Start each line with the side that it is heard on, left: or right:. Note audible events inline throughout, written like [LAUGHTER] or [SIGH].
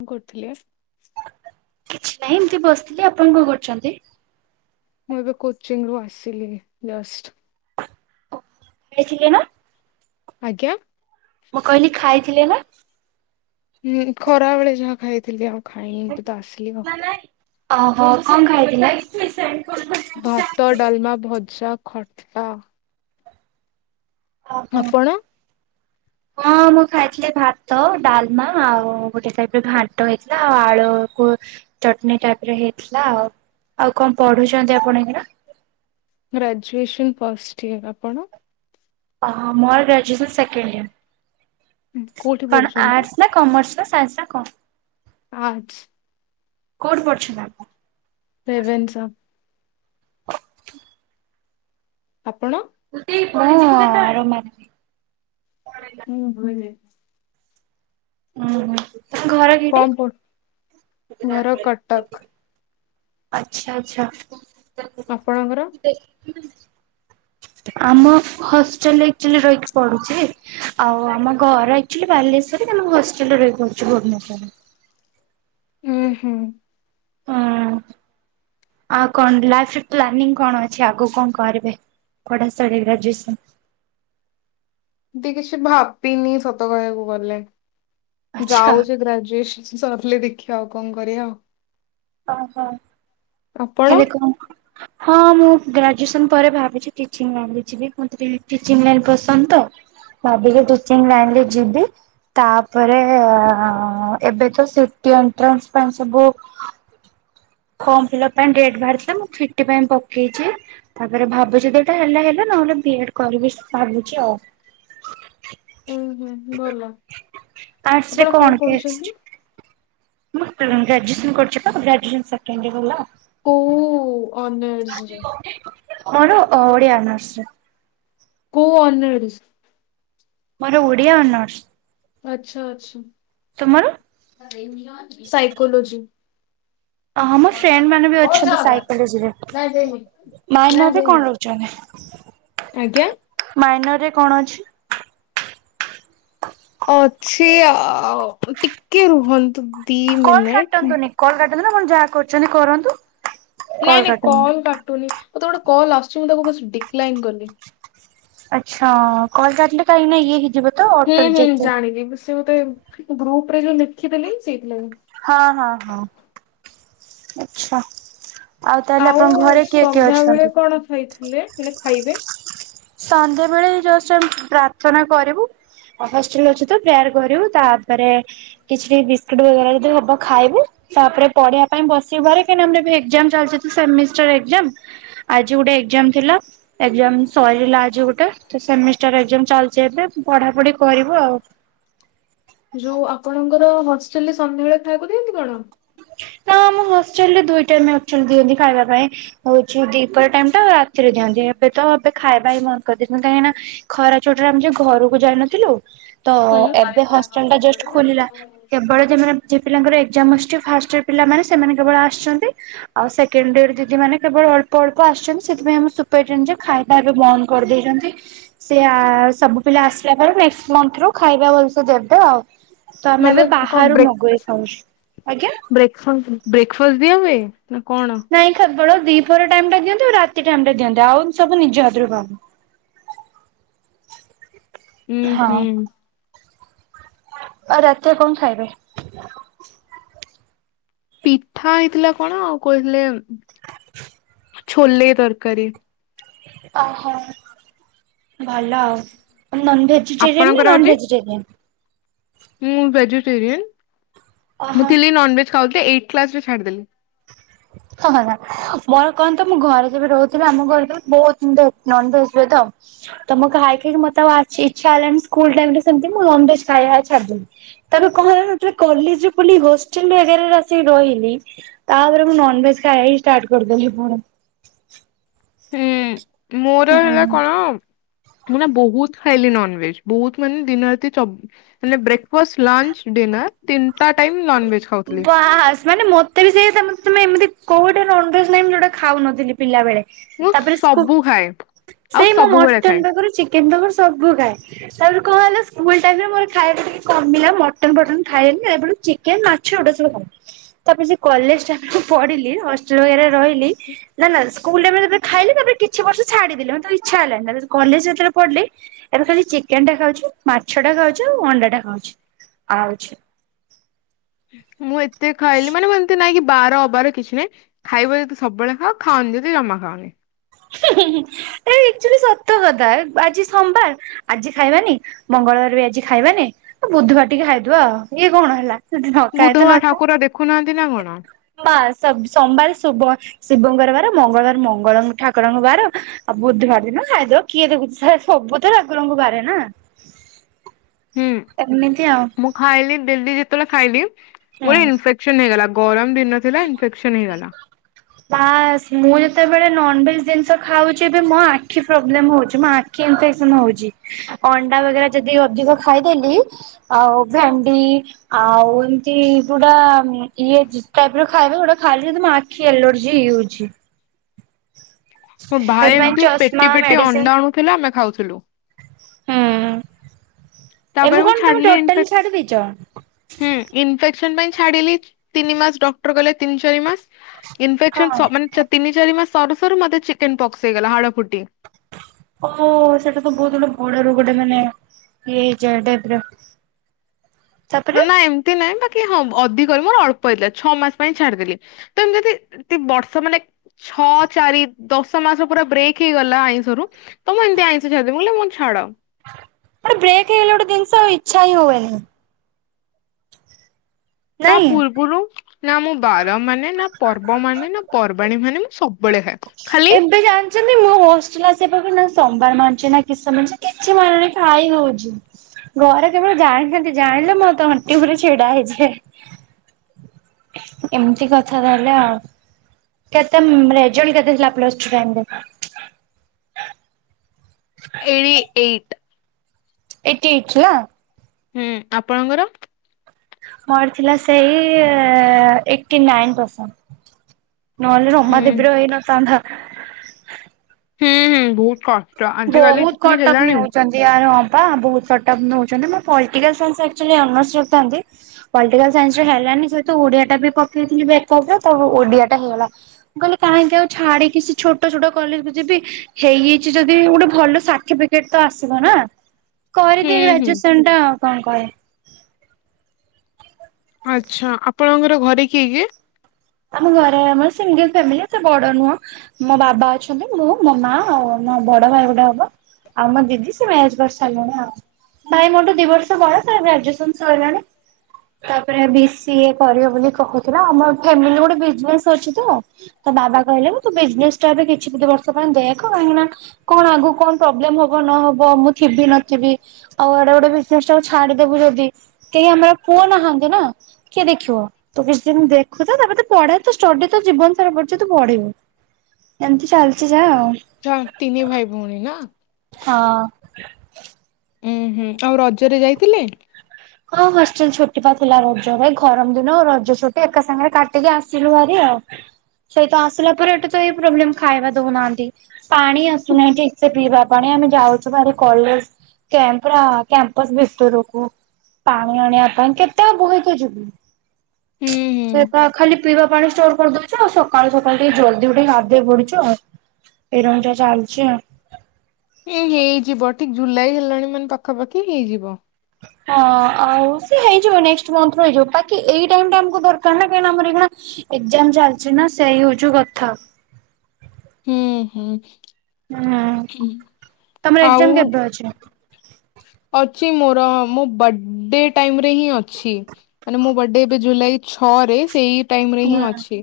left: କଣ କରୁଥିଲେ?
right: କିଛି ନାହିଁ ଏମତି ବସିଥିଲି ଆପଣ କଣ କରୁଛନ୍ତି?
left: ମୁଁ ଏବେ କୋଚିଂ ରୁ ଆସିଲି ଜଷ୍ଟ।
right: ଖାଇଥିଲେ ନା?
left: ଆଜ୍ଞା।
right: ମୁଁ କହିଲି ଖାଇଥିଲେ ନା?
left: ହୁଁ ଖରା ବେଳେ ଯାହା ଖାଇଥିଲି ଆଉ ଖାଇନ ଏବେ ତ ଆସିଲି।
right: ଓହୋ କଣ ଖାଇଥିଲେ?
left: ଭାତ, ଡାଲମା, ଭଜା, ଖଟା।
right: ଓ ହୋ।
left: ଆପଣ? [INAUDIBLE]
right: ହଁ ମୁଁ ଖାଇଥିଲି ଭାତ, ଡାଲମା ଆଉ ଗୋଟେ ଟାଇପରେ ଘାଣ୍ଟ ହେଇଥିଲା ଆଉ ଆଳୁକୁ ଚଟଣୀ ଟାଇପ ର ହେଇଥିଲା ଆଉ। ଆଉ କଣ ପଢୁଛନ୍ତି ଆପଣ ଏଇନା?
left: ଗ୍ରାଜୁଏସନ୍ ପଷ୍ଟ ଇୟର ଆପଣ?
right: ଓହୋ ମୋର ଗ୍ରାଜୁଏସନ୍ ସେକେଣ୍ଡ ଇୟର,
left: କୋଉଠି
right: କଣ
left: ପଢୁଛନ୍ତି?
right: ଆର୍ଟସ ନା କମର୍ସ ନା ସାଇନ୍ସ ନା କଣ?
left: ଆର୍ଟ୍ସ।
right: କୋଉଠି ପଢୁଛନ୍ତି ଆପଣ?
left: ରେଭେନ୍ସା। ଆପଣ?
right: ମୁଁ ରମାଦେବୀ।
left: ହୁଁ ଭ [INAUDIBLE]
right: ଉଁ ହୁଁ ଆପଣଙ୍କ ଘର କୋଉଠି?
left: କଣ ପଢୁ ଘର କଟକ।
right: ଆଚ୍ଛା-ଆଚ୍ଛା।
left: ଆପଣଙ୍କର?
right: ଆମ ହଷ୍ଟେଲରେ ଆକ୍ଚୁଆଲି ରହିକି ପଡୁଛି। ଆଉ ଆମ ଘର ଆକ୍ଚୁଆଲି ବାଲେଶ୍ଵରରେ। କିନ୍ତୁ ମୁଁ ହଷ୍ଟେଲରେ ରହିକି ପଢୁଛି ଭୁବନେଶ୍ୱରରେ।
left: ହୁଁ ହୁଁ।
right: ହଁ ଆଉ କଣ ଲାଇଫ ରେ ପ୍ଲାନିଂ କଣ ଅଛି ଆଗକୁ କଣ କରିବେ? ପଢ଼ା ସାଇଲେ ଗ୍ରାଜୁଏସନ୍
left: ଏମତି କିଛି ଭାବିନି ସତ କହିବାକୁ ଗଲେ।
right: ଆଚ୍ଛା
left: ଯାଉଛି ଗ୍ରାଜୁଏସନ ସରିଲେ ଦେଖିବା ଆଉ କଣ କରିବା ଆଉ।
right: ଓହୋ
left: ଆପଣ?
right: ଏବେ କଣ? ହଁ ମୁଁ ଗ୍ରାଜୁଏସନ୍ ପରେ ଭାବିଛି ଟିଚିଂ ଲାଇନରେ ଯିବି। ମତେ ଟିକେ ଟିଚିଂ ଲାଇନ ପସନ୍ଦ ତ। ଭାବିଲି ଟିଚିଂ ଲାଇନ୍ ରେ ଯିବି। ତାପରେ, ଅ ଏବେ ତ ସିଟି ଏଣ୍ଟ୍ରାନ୍ସ ପାଇଁ ସବୁ ଫର୍ମ ଫିଲପ୍ ପାଇଁ ଡେଟ୍ ବାହାରିଥିଲା। ମୁଁ ଫିଟି ପାଇଁ ପକେଇଛି। ତାପରେ ଭାବୁଛି ଯଦି ଏଟା ହେଲା ହେଲା। ନହେଲେ ବି ଏଡ କରିବି ଭାବୁଛି ଆଉ।
left: ଓ ହୋ ଭଲ।
right: ଆର୍ଟସ୍ ରେ
left: ଆପଣ କଣ
right: ଟେଷ୍ଟ?
left: ପଢୁଛନ୍ତି?
right: ମୁଁ ଗ୍ରାଜୁଏସନ୍ କରିଚିତ ଗ୍ରାଜୁଏସନ୍ ସେକେଣ୍ଡ ୟିଅର ହେଲା।
left: କୋଉ ଅନ
right: କଣ ଓଡିଆ ଅନର୍ସ।
left: କୋଉ ଅନରର୍ସ?
right: ମାନେ ଓଡିଆ ଅନର୍ଶ।
left: ଆଚ୍ଛା ଆଛା।
right: ତମର?
left: ସାଇକୋଲୋଜି।
right: ଅ ମୋର ଫ୍ରେଣ୍ଡ ମାନେ ବି ଅଛନ୍ତି ସାଇକୋଲୋଜିରେ। ମାଇନର୍ ରେ କଣ ରଖିଛନ୍ତି?
left: ଆଜ୍ଞା?
right: ମାଇନର ରେ କଣ ଅଛି?
left: ଅଛି ଆ ଟିକେ ରୁହନ୍ତୁ। ଦି
right: କଲ୍
left: ମିନିଟ।
right: କାଟନ୍ତୁନି କଲ୍ କାଟନ୍ତୁନି, ଆପଣ ଯାହା କରୁଛନ୍ତି କରନ୍ତୁ।
left: ନାଇଁ
right: କଲ୍
left: ନାଇଁ
right: କାଟନ୍ତୁ।
left: କଲ କାଟୁନି। ମତେ ଗୋଟେ କଲ୍ ଆସୁଛି ମୁଁ ତାକୁ ବସ୍ ଡିକ୍ଲାଇନ୍ କଲି।
right: ଆଚ୍ଛା ଅ କଲ କାଟିଲେ କାଇଁ କିନା ଇଏ ହେଇଯିବ। ତ
left: ହୁଁ
right: ଅଟୋ
left: ହୁଁ
right: ରିଜେକ୍ଟ
left: ଜାଣିଲି, ସେ ମତେ ଗ୍ରୁପ ରେ ଯୋଉ ଲେଖିଦେଲି ସେଇଥିଲାଗି।
right: ହଁ ହଁ ହଁ ଆଛା।
left: ଆଉ ସନ୍ଧ୍ୟାବେଳେ କଣ ଖାଇଥିଲେ ହେଲେ ଖାଇବେ?
right: ସନ୍ଧ୍ୟାବେଳେ ଜଷ୍ଟ ଆମ ପ୍ରାର୍ଥନା କରିବୁ। ହଷ୍ଟେଲ ରେ ଅଛୁ ତ ପ୍ରେୟାର କରିବୁ ତାପରେ କିଛି ବିସ୍କୁଟ ବଗେରା ଯଦି ହବ ଖାଇବୁ। ତାପରେ ପଢିବା ପାଇଁ ବସିବୁ ଭାରି କାହିନା ଆମର ଏବେ ଏକ୍ଜାମ ଚାଲୁଚି ତ ସେମିଷ୍ଟାର ଏକ୍ସଜାମ୍। ଆଜି ଗୋଟେ ଏକ୍ଜାମ ଥିଲା ଏକଜାମ ସରିଲା ଆଜି ଗୋଟେ ତ ସେମିଷ୍ଟର ଏକ୍ଜାମ ଚାଲୁଚି ଏବେ ପଢାପଢି କରିବୁ ଆଉ।
left: ଯଉ ଆପଣଙ୍କର ହଷ୍ଟେଲ ରେ ସନ୍ଧ୍ୟାବେଳେ ଖାଇବାକୁ ଦିଅନ୍ତି କଣ?
right: ନା ଆମ ହଷ୍ଟେଲ ରେ ଦୁଇ ଟାଇମ୍ ଆକଚୁଆଲି ଦିଅନ୍ତି ଖାଇବା ପାଇଁ। ହଉଛି ଦୀପହର ଟାଇମ ଟା ରାତିରେ ଦିଅନ୍ତି ଏବେ ତ ଏବେ ଖାଇବା ହିଁ ବନ୍ଦ କରିଦେଇଚନ୍ତି କାହିଁକି ନା ଖରା ଛୁଟିରେ ଆମେ ଯଉ ଘରକୁ ଯାଇନଥିଲୁ ତ ଏବେ ହଷ୍ଟେଲ୍ ଟା ଜଷ୍ଟ ଖୋଲିଲା।
left: ହୁଁ।
right: କେବଳ ଯୋଉମାନେ ଯୋଉ ପିଲାଙ୍କର ଏକ୍ସାମ୍ ଆସୁଛି ଫାର୍ଷ୍ଟ ସେ ପିଲାମାନେ ସେମାନେ କେବଳ ଆସୁଛନ୍ତି। ଆଉ ସେକେଣ୍ଡ ଡେ ରେ ଯେ ଯେ ମାନେ କେବଳ ଅଳ୍ପ ଅଳ୍ପ ଆସୁଛନ୍ତି ସେଥିପାଇଁ ଆମ ସୁପରଟେଣ୍ଡ ଖାଈ ଟା ଏବେ ବନ୍ଦ କରିଦେଇଚନ୍ତି। ସେ ଆ ସବୁ ପିଲା ଆସିଲା ବୁଳୁକୁ ନେଷ୍ଟ ମଥ ରୁ ଖାଇବା ଭଲସେ ଦେବେ ଆଉ। ତ ଆମେ
left: ମାନେ
right: ଏବେ ବାହାରୁ ମଗେଇ ଖାଉଛୁ ଆଜ୍ଞା
left: ବ୍ରେକଫ ବ୍ରେକଫାଷ୍ଟ ଦିଆ ହୁଏ ନା କଣ?
right: ନାଇଁ କେବଳ ଦିପହର ଟାଇମ୍ ଟା ଦିଅନ୍ତି ଆଉ ରାତି ଟାଇମ୍ ଟା ଦିଅନ୍ତି ଆଉ ସବୁ ନିଜ ହାତରୁ ଖାଉ।
left: ଉଁ
right: ହଁ
left: ହୁଁ।
right: ଆଉ ରାତିରେ କଣ ଖାଇବେ?
left: ପିଠା ହେଇଥିଲା କଣ। ଆଉ କହିଥିଲେ ଛୋଲେ ତରକାରୀ।
right: ଅ ହ। ଭଲ ଆଉ। ତମକୁ ନନ ଭେଜ୍ ଭେଜିଟେରିୟାନ୍
left: ଆପଣଙ୍କର
right: ନା
left: ଆଜି
right: ନନ୍ ଭେଜିଟେରିୟାନ୍?
left: ମୁଁ ଭେଜିଟେରିୟାନ୍।
right: ଓହୋ।
left: ମୁଁ ଥିଲି ନନ୍ଭେଜ୍ ଖାଉଥିଲି ଏଇଟ୍ କ୍ଲାସ ରେ ଛାଡ଼ିଦେଲି।
right: ମୋର କଣ ତ ମୁଁ ଘରେ ଯେବେ ରହୁଥିଲି ଆମ ଘରେ ତ ବହୁତ ଏମିତ୍ ନନ୍ଭେଜ୍ ହୁଏ ତ। ତ ମୁଁ ଖାଇ ଖାଇ କି ମତେ ଆଉ ଇଚ୍ଛା ହେଲାଣି ସ୍କୁଲ ଟାଇମ ରେ ସେମତି ମୁଁ ନନଭେଜ ଖାଏ ଛାଡ଼ଦେଲି। ତାପରେ କଣ ହେଲାନା ଯେବେ କଲେଜ୍ ରେ ପଢ଼ିଲି ହଷ୍ଟେଲ ରେ [UNINTELLIGIBLE] ଆସିକି ରହିଲି ତାପରେ ମୁଁ ନନ୍ଭେଜ୍ ଖାଇବା ହିଁ ଷ୍ଟାଟ କରିଦେଲି ପୁଣି।
left: ହୁଁ ମୋର ହେଲା
right: ହୁଁ
left: କଣ ମୁଁ ନା ବହୁତ୍ ଖାଇଲି ନନ୍ଭେଜ୍। ବହୁତ୍ ମାନେ ଦିନ ରାତି ଚବି ମାନେ ବ୍ରେକଫାଷ୍ଟ, ଲଞ୍ଚ, ଡିନର୍ ତିନିଟା ଟାଇମ୍ ନନ୍ଭେଜ୍।
right: ବାସ୍ ମାନେ ମତେ ବି ସେଇ ତମେ ଏମିତି କଉଠି ନନ୍ଭେଜ୍ ନାହିଁ ମୁଁ ଯଉଟା ଖାଉନଥିଲି ପିଲା ବେଳେ।
left: ମୁଁ
right: ତାପରେ ସ୍କୁ
left: ସବୁ ଖାଏ ଆଉ
right: ସେଇ ମୁଁ
left: ସବୁବେଳେ ଖାଏ।
right: ମଟନ୍ ପାଖରୁ ଚିକେନ୍ ପାଖରୁ ସବୁ ଖାଏ। ତାପରେ କଣ ହେଲା ସ୍କୁଲ୍ ଟାଇମ୍ ରେ ମୋର ଖାଇବା ଟିକେ କମିଲା। ମଟନ୍ ଫଟନ୍ ଖାଏନି ଏବେଠୁ ଚିକେନ୍, ମା [UNINTELLIGIBLE] ତାପରେ ସେ କଲେଜ୍ ଟାଇମ୍ ରେ ପଢିଲି ହଷ୍ଟେଲ ବଗେରା ରେ ରହିଲି ନା ନା ସ୍କୁଲରେ ବେଳେ ବେଳେ ଖାଇଲି, ତାପରେ କିଛି ବର୍ଷ ଛାଡିଦେଲି। ମତେ ଇଛା ହେଲାନି। ତାପରେ କଲେଜ୍ ରେ ଯେତେବେଳେ ପଢିଲି ଏବେ ଖାଲି ଚିକେନ୍ ଟା ଖାଉଚି। ମାଛ ଟା ଖାଉଚି। ଆଉ ଅଣ୍ଡା ଟା ଖାଉଚି। ଆଉ କିଛି
left: ମୁଁ ଏତେ ଖାଇଲି ମାନେ ଏମିତି ନାଇଁ କି ବାର ଅବାର କିଛି ନାହିଁ। ଖାଇବ ଯଦି ସବୁବେଳେ ଖାଅ। ଖାଅନି ଯଦି ଜମା ଖାଅନି।
right: ଏଇଟା ଆକଚୁଆଲି ସତ କଥା। ଆଜି ସୋମବାର ଆଜି ଖାଇବାନି। ମଙ୍ଗଳବାର ବି ଆଜି ଖାଇବାନି। ବୁଧବାର ଟିକେ ଖାଇଦବା ଆଉ। ଇଏ କଣ ହେଲା। ଯଦି ନ ଖାଏ ତୁ ନ ଖା।
left: ଖୁନାହାନ୍ତି ନା କଣ?
right: ବାସ୍ ସୋମବାର ଶୁବ ଶିବଙ୍କର ବାର, ମଙ୍ଗଳବାରେ ମଙ୍ଗଳ ଠାକୁରଙ୍କ ବାର ଆଉ ବୁଧବାର ଦିନ ଖାଇଦବ କିଏ ଦେଖୁଚି। ଆରେ ସବୁ ତ ଠାକୁରଙ୍କ ବାର ନା।
left: [INAUDIBLE] ହୁଁ।
right: ଏମିତି ଆଉ
left: ମୁଁ ଖାଇଲି ଡେଲି ଯେତେବେଳେ ଖାଇଲି ମୋର
right: ହୁଁ।
left: ଇନଫେକ୍ସନ ହେଇଗଲା। ଗରମ ଦିନ ଥିଲା ଇନଫେକ୍ସନ୍ ହେଇଗଲା।
right: ବାସ୍ ମୁଁ ଯେତେବେଳେ ନନ୍ଭେଜ୍ ଜିନିଷ ଖାଉଚି ଏବେ ମୋ ଆଖି ପ୍ରୋବ୍ଲେମ୍ ହଉଚି। ମୋ ଆ ଆଖି ଇନଫେକ୍ସନ ହଉଚି। ଅଣ୍ଡା ବଗେରା ଯଦି ଅଧିକ ଖାଇଦେଲି ଆଉ ଭେଣ୍ଡି ଆଉ ଏମତି କୋଉଟା ଇଏ ଟାଇପ୍ ର ଖାଇବା ଯଉଟା ଖାଇଲି ଯଦି ମୋ ଆଖି ଏଲର୍ଜି ହେଇଯାଉଛି।
left: ମୋ ଭାଇ
right: ସେଥିପାଇଁ
left: ଏମତି
right: ଚଷମା
left: ପେଟି ପେଟି
right: ମେଡିସିନ
left: ଅଣ୍ଡା ଆଣୁଥିଲା ଆମେ ଖାଉଥିଲୁ।
right: ହୁଁ।
left: ତାପରେ
right: ଏବେ
left: ମୁଁ
right: କଣ ତମେ
left: ଛାଡିଲି ଇନଫେ
right: ଟୋଟାଲି ଛାଡି ଦେଇଛ?
left: ହୁଁ। ଇନଫେକ୍ସନ ପାଇଁ ଛାଡିଲି ତିନି ମାସ୍। ଡକ୍ଟର କହିଲା ତିନି ଚାରି ମାସ୍
right: ହଁ
left: ଇନଫେକ୍ସନ ସ ମାନେ ତିନି ଚାରି ମାସ ସରୁ ସରୁ ମତେ ଚିକେନ୍ ପକ୍ସ ହେଇଗଲା ହାଡ ଫୁଟି।
right: ଓ ସେଟା ତ ବହୁତ ଗୋଟେ ବଡ ରୋଗ ଟେ ମାନେ ଇଏ ହେଇଯାଏ ଟାଇପ୍ ର।
left: ନା ନା ଏମିତି ନାହିଁ। ବାକି ହଁ ଅଧିକ ରେ ମୋର ଅଳପ ହେଇଥିଲା ଛଅ ମାସ ପାଇଁ ଛାଡିଦେଲି। ତମେ ଯଦି ବର୍ଷ ମାନେ ଛଅ ଚାରି ଦଶ ମାସ ପୁରା ବ୍ରେକ୍ ହେଇଗଲା ଆଇଁଷରୁ ତ ମୁଁ ଏମିତି ଆଇଁଷ ଛାଡିଦେବି ମୁଁ କହିଲି ମୁଁ ଛାଡ଼।
right: ଗୋଟେ ବ୍ରେକ୍ ହେଇଗଲେ ଗୋଟେ ଜିନିଷ ଇଛା ହିଁ ହୁଏନି।
left: ତା
right: ନାଇଁ
left: ପୂର୍ବୁରୁ ନା ମୁଁ ବାର ମାନେ ନା ପର୍ବ ମାନେ ନା ପର୍ବାଣୀ ମାନେ ମୁଁ ସବୁବେଳେ ହୁଏ ଖାଏ, ଖାଲି
right: ଯେମିତି ମୁଁ ହଷ୍ଟେଲ ଆସିବା ପୂର୍ବରୁ ସୋମବାର ମାନୁଛି ନା କିସ କିଛି ମାନୁନି ଖାଇ ହଉଛି। ଘରେ କେବଳ ଜାଣିଥାନ୍ତି ଜାଣିଲେ ମୋର ତଣ୍ଟି ଉପରେ ଛିଡା ହେଇଯିବେ। ଏମିତି କଥା ତାହଲେ ଆଉ। କେତେ ରେଜଲ୍ଟ କେତେ ଥିଲା ପ୍ଲସ ଟୁ ରେ?
left: ଏଇ ଏଇଟ୍
right: ଏଟି ଏଇଟି ନାଁ।
left: ହୁଁ ଆପଣଙ୍କର?
right: ମୋର ଥିଲା ସେଇ ଏଟି ନାଇନ ପରସେଣ୍ଟ। ନହେଲେ
left: ହୁଁ
right: ରମାଦେବୀର ହେଇନ ଥାନ୍ତା।
left: ହୁଁ ହୁଁ ବୋହୁତ କ
right: ବୋହୁତ କଟପ୍ ନେଉଚ [UNINTELLIGIBLE] ବହୁତ କଟପ୍ ନଉଚନ୍ତି ମୁଁ ପଲିଟିକାଲ୍ ସାଇନ୍ସ ଆର୍ଚୋଲି ଅନର୍ସ ରଖଥାନ୍ତି। ପଲିଟିକାଲ ସାଇନ୍ସ ରେ ହେଲାନି, ସେଠୁ ଓଡିଆ ଟା ବି ପକେଇଥିଲି ବ୍ୟାକପରେ ତ ଓଡିଆ ଟା ହେଲା। କହିଲି କାହିଁକି ଆଉ ଛାଡିକି କି ସେ ଛୋଟ ଛୋଟ କଲେଜକୁ ଯିବି ହେଇଯାଇଚି ଯଦି ଗୋଟେ ଭଲ ସାଠିବିକେଟ ତ ଆସିବ ନା
left: ହୁଁ
right: କରିିକି
left: ହୁଁ
right: ଗ୍ରାଜୁଏସନ୍ [UNINTELLIGIBLE]
left: ଆଚ୍ଛା ଆପଣଙ୍କର ଘରେ କିଏ କିଏ?
right: ଆମ ଘରେ ଆମର ସିଙ୍ଗଲ ଫ୍ୟାମିଲି ଏତେ ବଡ ନୁହଁ। ମୋ ବାବା ଅଛନ୍ତି ମୁଁ ମୋ ମା ଆଉ ମୋ ବଡ ଭାଇ ଗୁଡ଼ାକ। ଆଉ ମୋ ଦିଦି ସେ ମ୍ୟାରେଜ କରିସାରିଲେଣି ଆଉ। ଭାଇ ମୋଠୁ ଦି ବର୍ଷ ବଡ଼ ତାର ଗ୍ରାଜୁଏସନ ସରିଗଲାଣି। ତାପରେ ବି ସି ଏ କରିବ ବୋଲି କହୁଥିଲା ଆମ ଫ୍ୟାମିଲି ଗୋଟେ ବିଜିନେସ୍ ଅଛି ତ ତ ବାବା କହିଲେ ମୁଁ ତୁ ବିଜିନେସ୍ ଟା ଏବେ କିଛି ବର୍ଷ ପାଇଁ ଦେଖ କାହିଁକି ନା କଣ ଆଗକୁ କଣ ପ୍ରୋବ୍ଲେମ ହବ ନହବ ମୁଁ ଥିବି ନଥିବି ଆଉ ଏଇଟା ଗୋଟେ ବିଜିନସ୍ ଛାଡିଦବୁ ଯଦି କେହି ଆମର ପୁଅ ନାହାନ୍ତି ନା କିଏ ଦେଖିବ ତ କିଛି ଦିନ [UNINTELLIGIBLE] ପଢା ତ ଷ୍ଟଡି ତ ଜୀବନ ସାରା ପଡିଚି ତୁ ପଢିବୁ ଏମିତି ଚାଲିଚି ଯାହା ଆଉ।
left: ତ ତିନି ଭାଇ ଭଉଣୀ ନା।
right: ହଁ।
left: ଉୁଁ ହୁଁ ଆଉ ରଜରେ ଯାଇଥିଲେ?
right: ହଁ ହଁ ହଷ୍ଟେଲ ଛୁଟି ବା ଥିଲା ରଜ ଗରମ ଦିନ ରଜ ଛୁଟି ଏକା ସାଙ୍ଗରେ କାଟି ସେଠୁ ଆସିଲୁ ହେରି ଆଉ ସେଇତ ଆସିଲା ପରେ ଏଇଟି ତ ଏଇ ପ୍ରୋବ୍ଲେମ ଖାଇବା ଦୋଉନାହାନ୍ତି। ପାଣି ଆସୁନାହିଁ ଏତେ ପିଇବା ପାଣି ଆମେ ଯାଉଚୁ ଭାରି କଲେଜ କ୍ୟାପ ପୁରା କ୍ୟାମ୍ପସ ଭିତରକୁ। ପାଣି ଆଣିବା ପାଇଁ କେତେ ଆଉ ବହିକୁ ଯିବି
left: ହୁଁ ହୁଁ
right: ସେତ ଖାଲି ପିଇବା ପାଣି ଷ୍ଟୋର କରିଦଉଚୁ ଆଉ ସକାଳୁ ସକାଳୁ ଟିକେ ଜଲଦି ଉଠିକି ଗାଧେଇ ପଡୁଚି ଆଉ। [UNINTELLIGIBLE] ଚାଲଚି ଆଉ।
left: ହେଇଯିବ ଠିକ ଜୁଲାଇ ହେଲାଣି ମାନେ ପାଖାପାଖି ହେଇଯିବ।
right: ହଁ ଆଉ ସେ ହେଇଯିବ ନେକ୍ ମଥ ରୁ ହେଇଯିବ, ବାକି ଏଇ ଟାଇ ଟା ଆମକୁ ଦରକାର ନା କାହିଁ ନା ଆମର [UNINTELLIGIBLE] ଏକ୍ଜାମ ଚାଲିଚି ନା ସେଇ ହଉଚୁ କଥା।
left: ହୁଁ ହୁଁ
right: ହୁଁ। ତମର
left: ଆଉ
right: ଏକ୍ଜାମ କେବେ ଅଛି?
left: ଅଛି ମୋର ମୋ ବର୍ଥଡେ ଟାଇମ ରେ ହିଁ ଅଛି। ମାନେ ମୁଁ ବର୍ଡେ ଏବେ ଜୁଲାଇ ଛଅ ରେ ସେଇ
right: ହୁଁ
left: ହଁ ଅଛି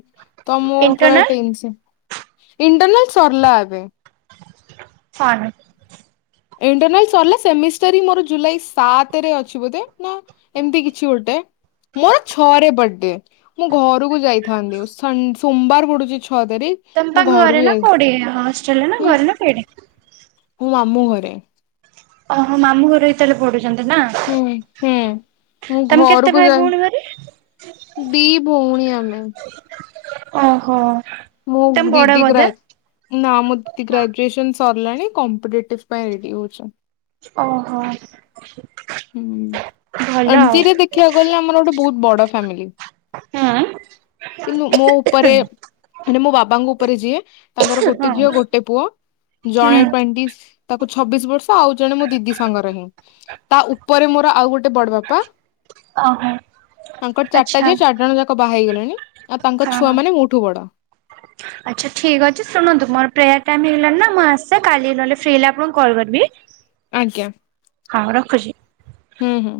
left: ତ ମୁଁ ପୁରା
right: ଇଣ୍ଟରନାଲ
left: ଟେନସନ୍ ଇଣ୍ଟନାଲ୍ ସରିଲା ଏବେ।
right: ହଁ
left: ଇଣ୍ଟରଲ ସରିଲା ସେମିଷ୍ଟରଁ ମୋର ଜୁଲାଇ ସାତରେ ଅଛି ବୋଧେ। ଏମତି କିଛି ଗୋଟେ ମୋର ଛଅରେ ବର୍ଥଡେ। ମୁଁ ଘରକୁ ଯାଇଥାନ୍ତି ସ ସୋମବାର ପଡୁଛି ଛଅ ତାରିଖ।
right: ତମପା
left: ମୁଁ ଘରକୁ
right: ଘରେ ନା
left: ଯାଇ
right: କୋଉଠି ହଷ୍ଟେଲ ରେ ନା ଘରେ ନାଁ [UNINTELLIGIBLE]
left: ମୁଁ ମାମୁଁ ଘରେ।
right: ଆଃହଁ ମାମୁଁ ଘର ଏ ତାଲେ ପଢୁଛନ୍ତି ନା।
left: ହୁଁ ହୁଁ ମୁଁ
right: ତମେ କେତେ
left: ଘରକୁ
right: ଭାଇ ଭଉଣୀ
left: ଯାଇ
right: ଘରେ?
left: ଦି ଭଉଣୀ ଆମେ
right: ଓହୋ।
left: ମୁଁ
right: ତମେ ବଡ
left: ଦିଦି ଗ୍ରା
right: ବୋଧେ
left: ନା ମୋଦି ଗ୍ରାଜୁଏସନ ସରିଲାଣି କମ୍ପିଟେଟିଭ ପାଇଁ ରେଡି ହଉଛି।
right: ଓହୋ।
left: ହୁଁ
right: ଭଲ ଆଉ।
left: ଏମିତିରେ ଦେଖିବାକୁ ଗଲେ ଆମର ଗୋଟେ ବହୁତ ବଡ ଫ୍ୟାମିଲି।
right: ହୁଁ
left: କିନ୍ତୁ ମୋ ଉପରେ ମାନେ ମୋ ବାବାଙ୍କ ଉପରେ ଯିଏ ତାଙ୍କର
right: ହଁ
left: ଗୋଟେ ଝିଅ ଗୋଟେ ପୁଅ
right: ହୁଁ
left: ଜଣେ ଟ୍ୱେଣ୍ଟି ତାକୁ ଛବିଶ ବର୍ଷ ଆଉ ଜଣେ ମୋ ଦିଦି ସାଙ୍ଗର ହିଁ ତା ଉପରେ ମୋର ଆଉ ଗୋଟେ ଏ ବଡ଼ବାପା
right: ଆଃହଁ
left: ତାଙ୍କର ଚାରିଟା ଝିଅ ଚାରିଜଣ ଯାକ ବାହା ହେଇଗଲେଣି ଆଉ ତାଙ୍କ ଛୁଆ
right: ହଁ।
left: ମାନେ ମୋଠୁ ବଡ।
right: ଆଚ୍ଛା ଠିକ୍ ଅଛି ଶୁଣନ୍ତୁ ମୋର ପ୍ରୟ ଟାଇମ ହେଇଗଲାଣି ନା ମୁଁ ଆସିଲା କାଲି ନହେଲେ ଫ୍ରି ହେଲେ ଆପଣଙ୍କୁ କଲ୍ କରିବି।
left: ଆଜ୍ଞା
right: ହଁ ରଖୁଛି।
left: ହୁଁ ହୁଁ।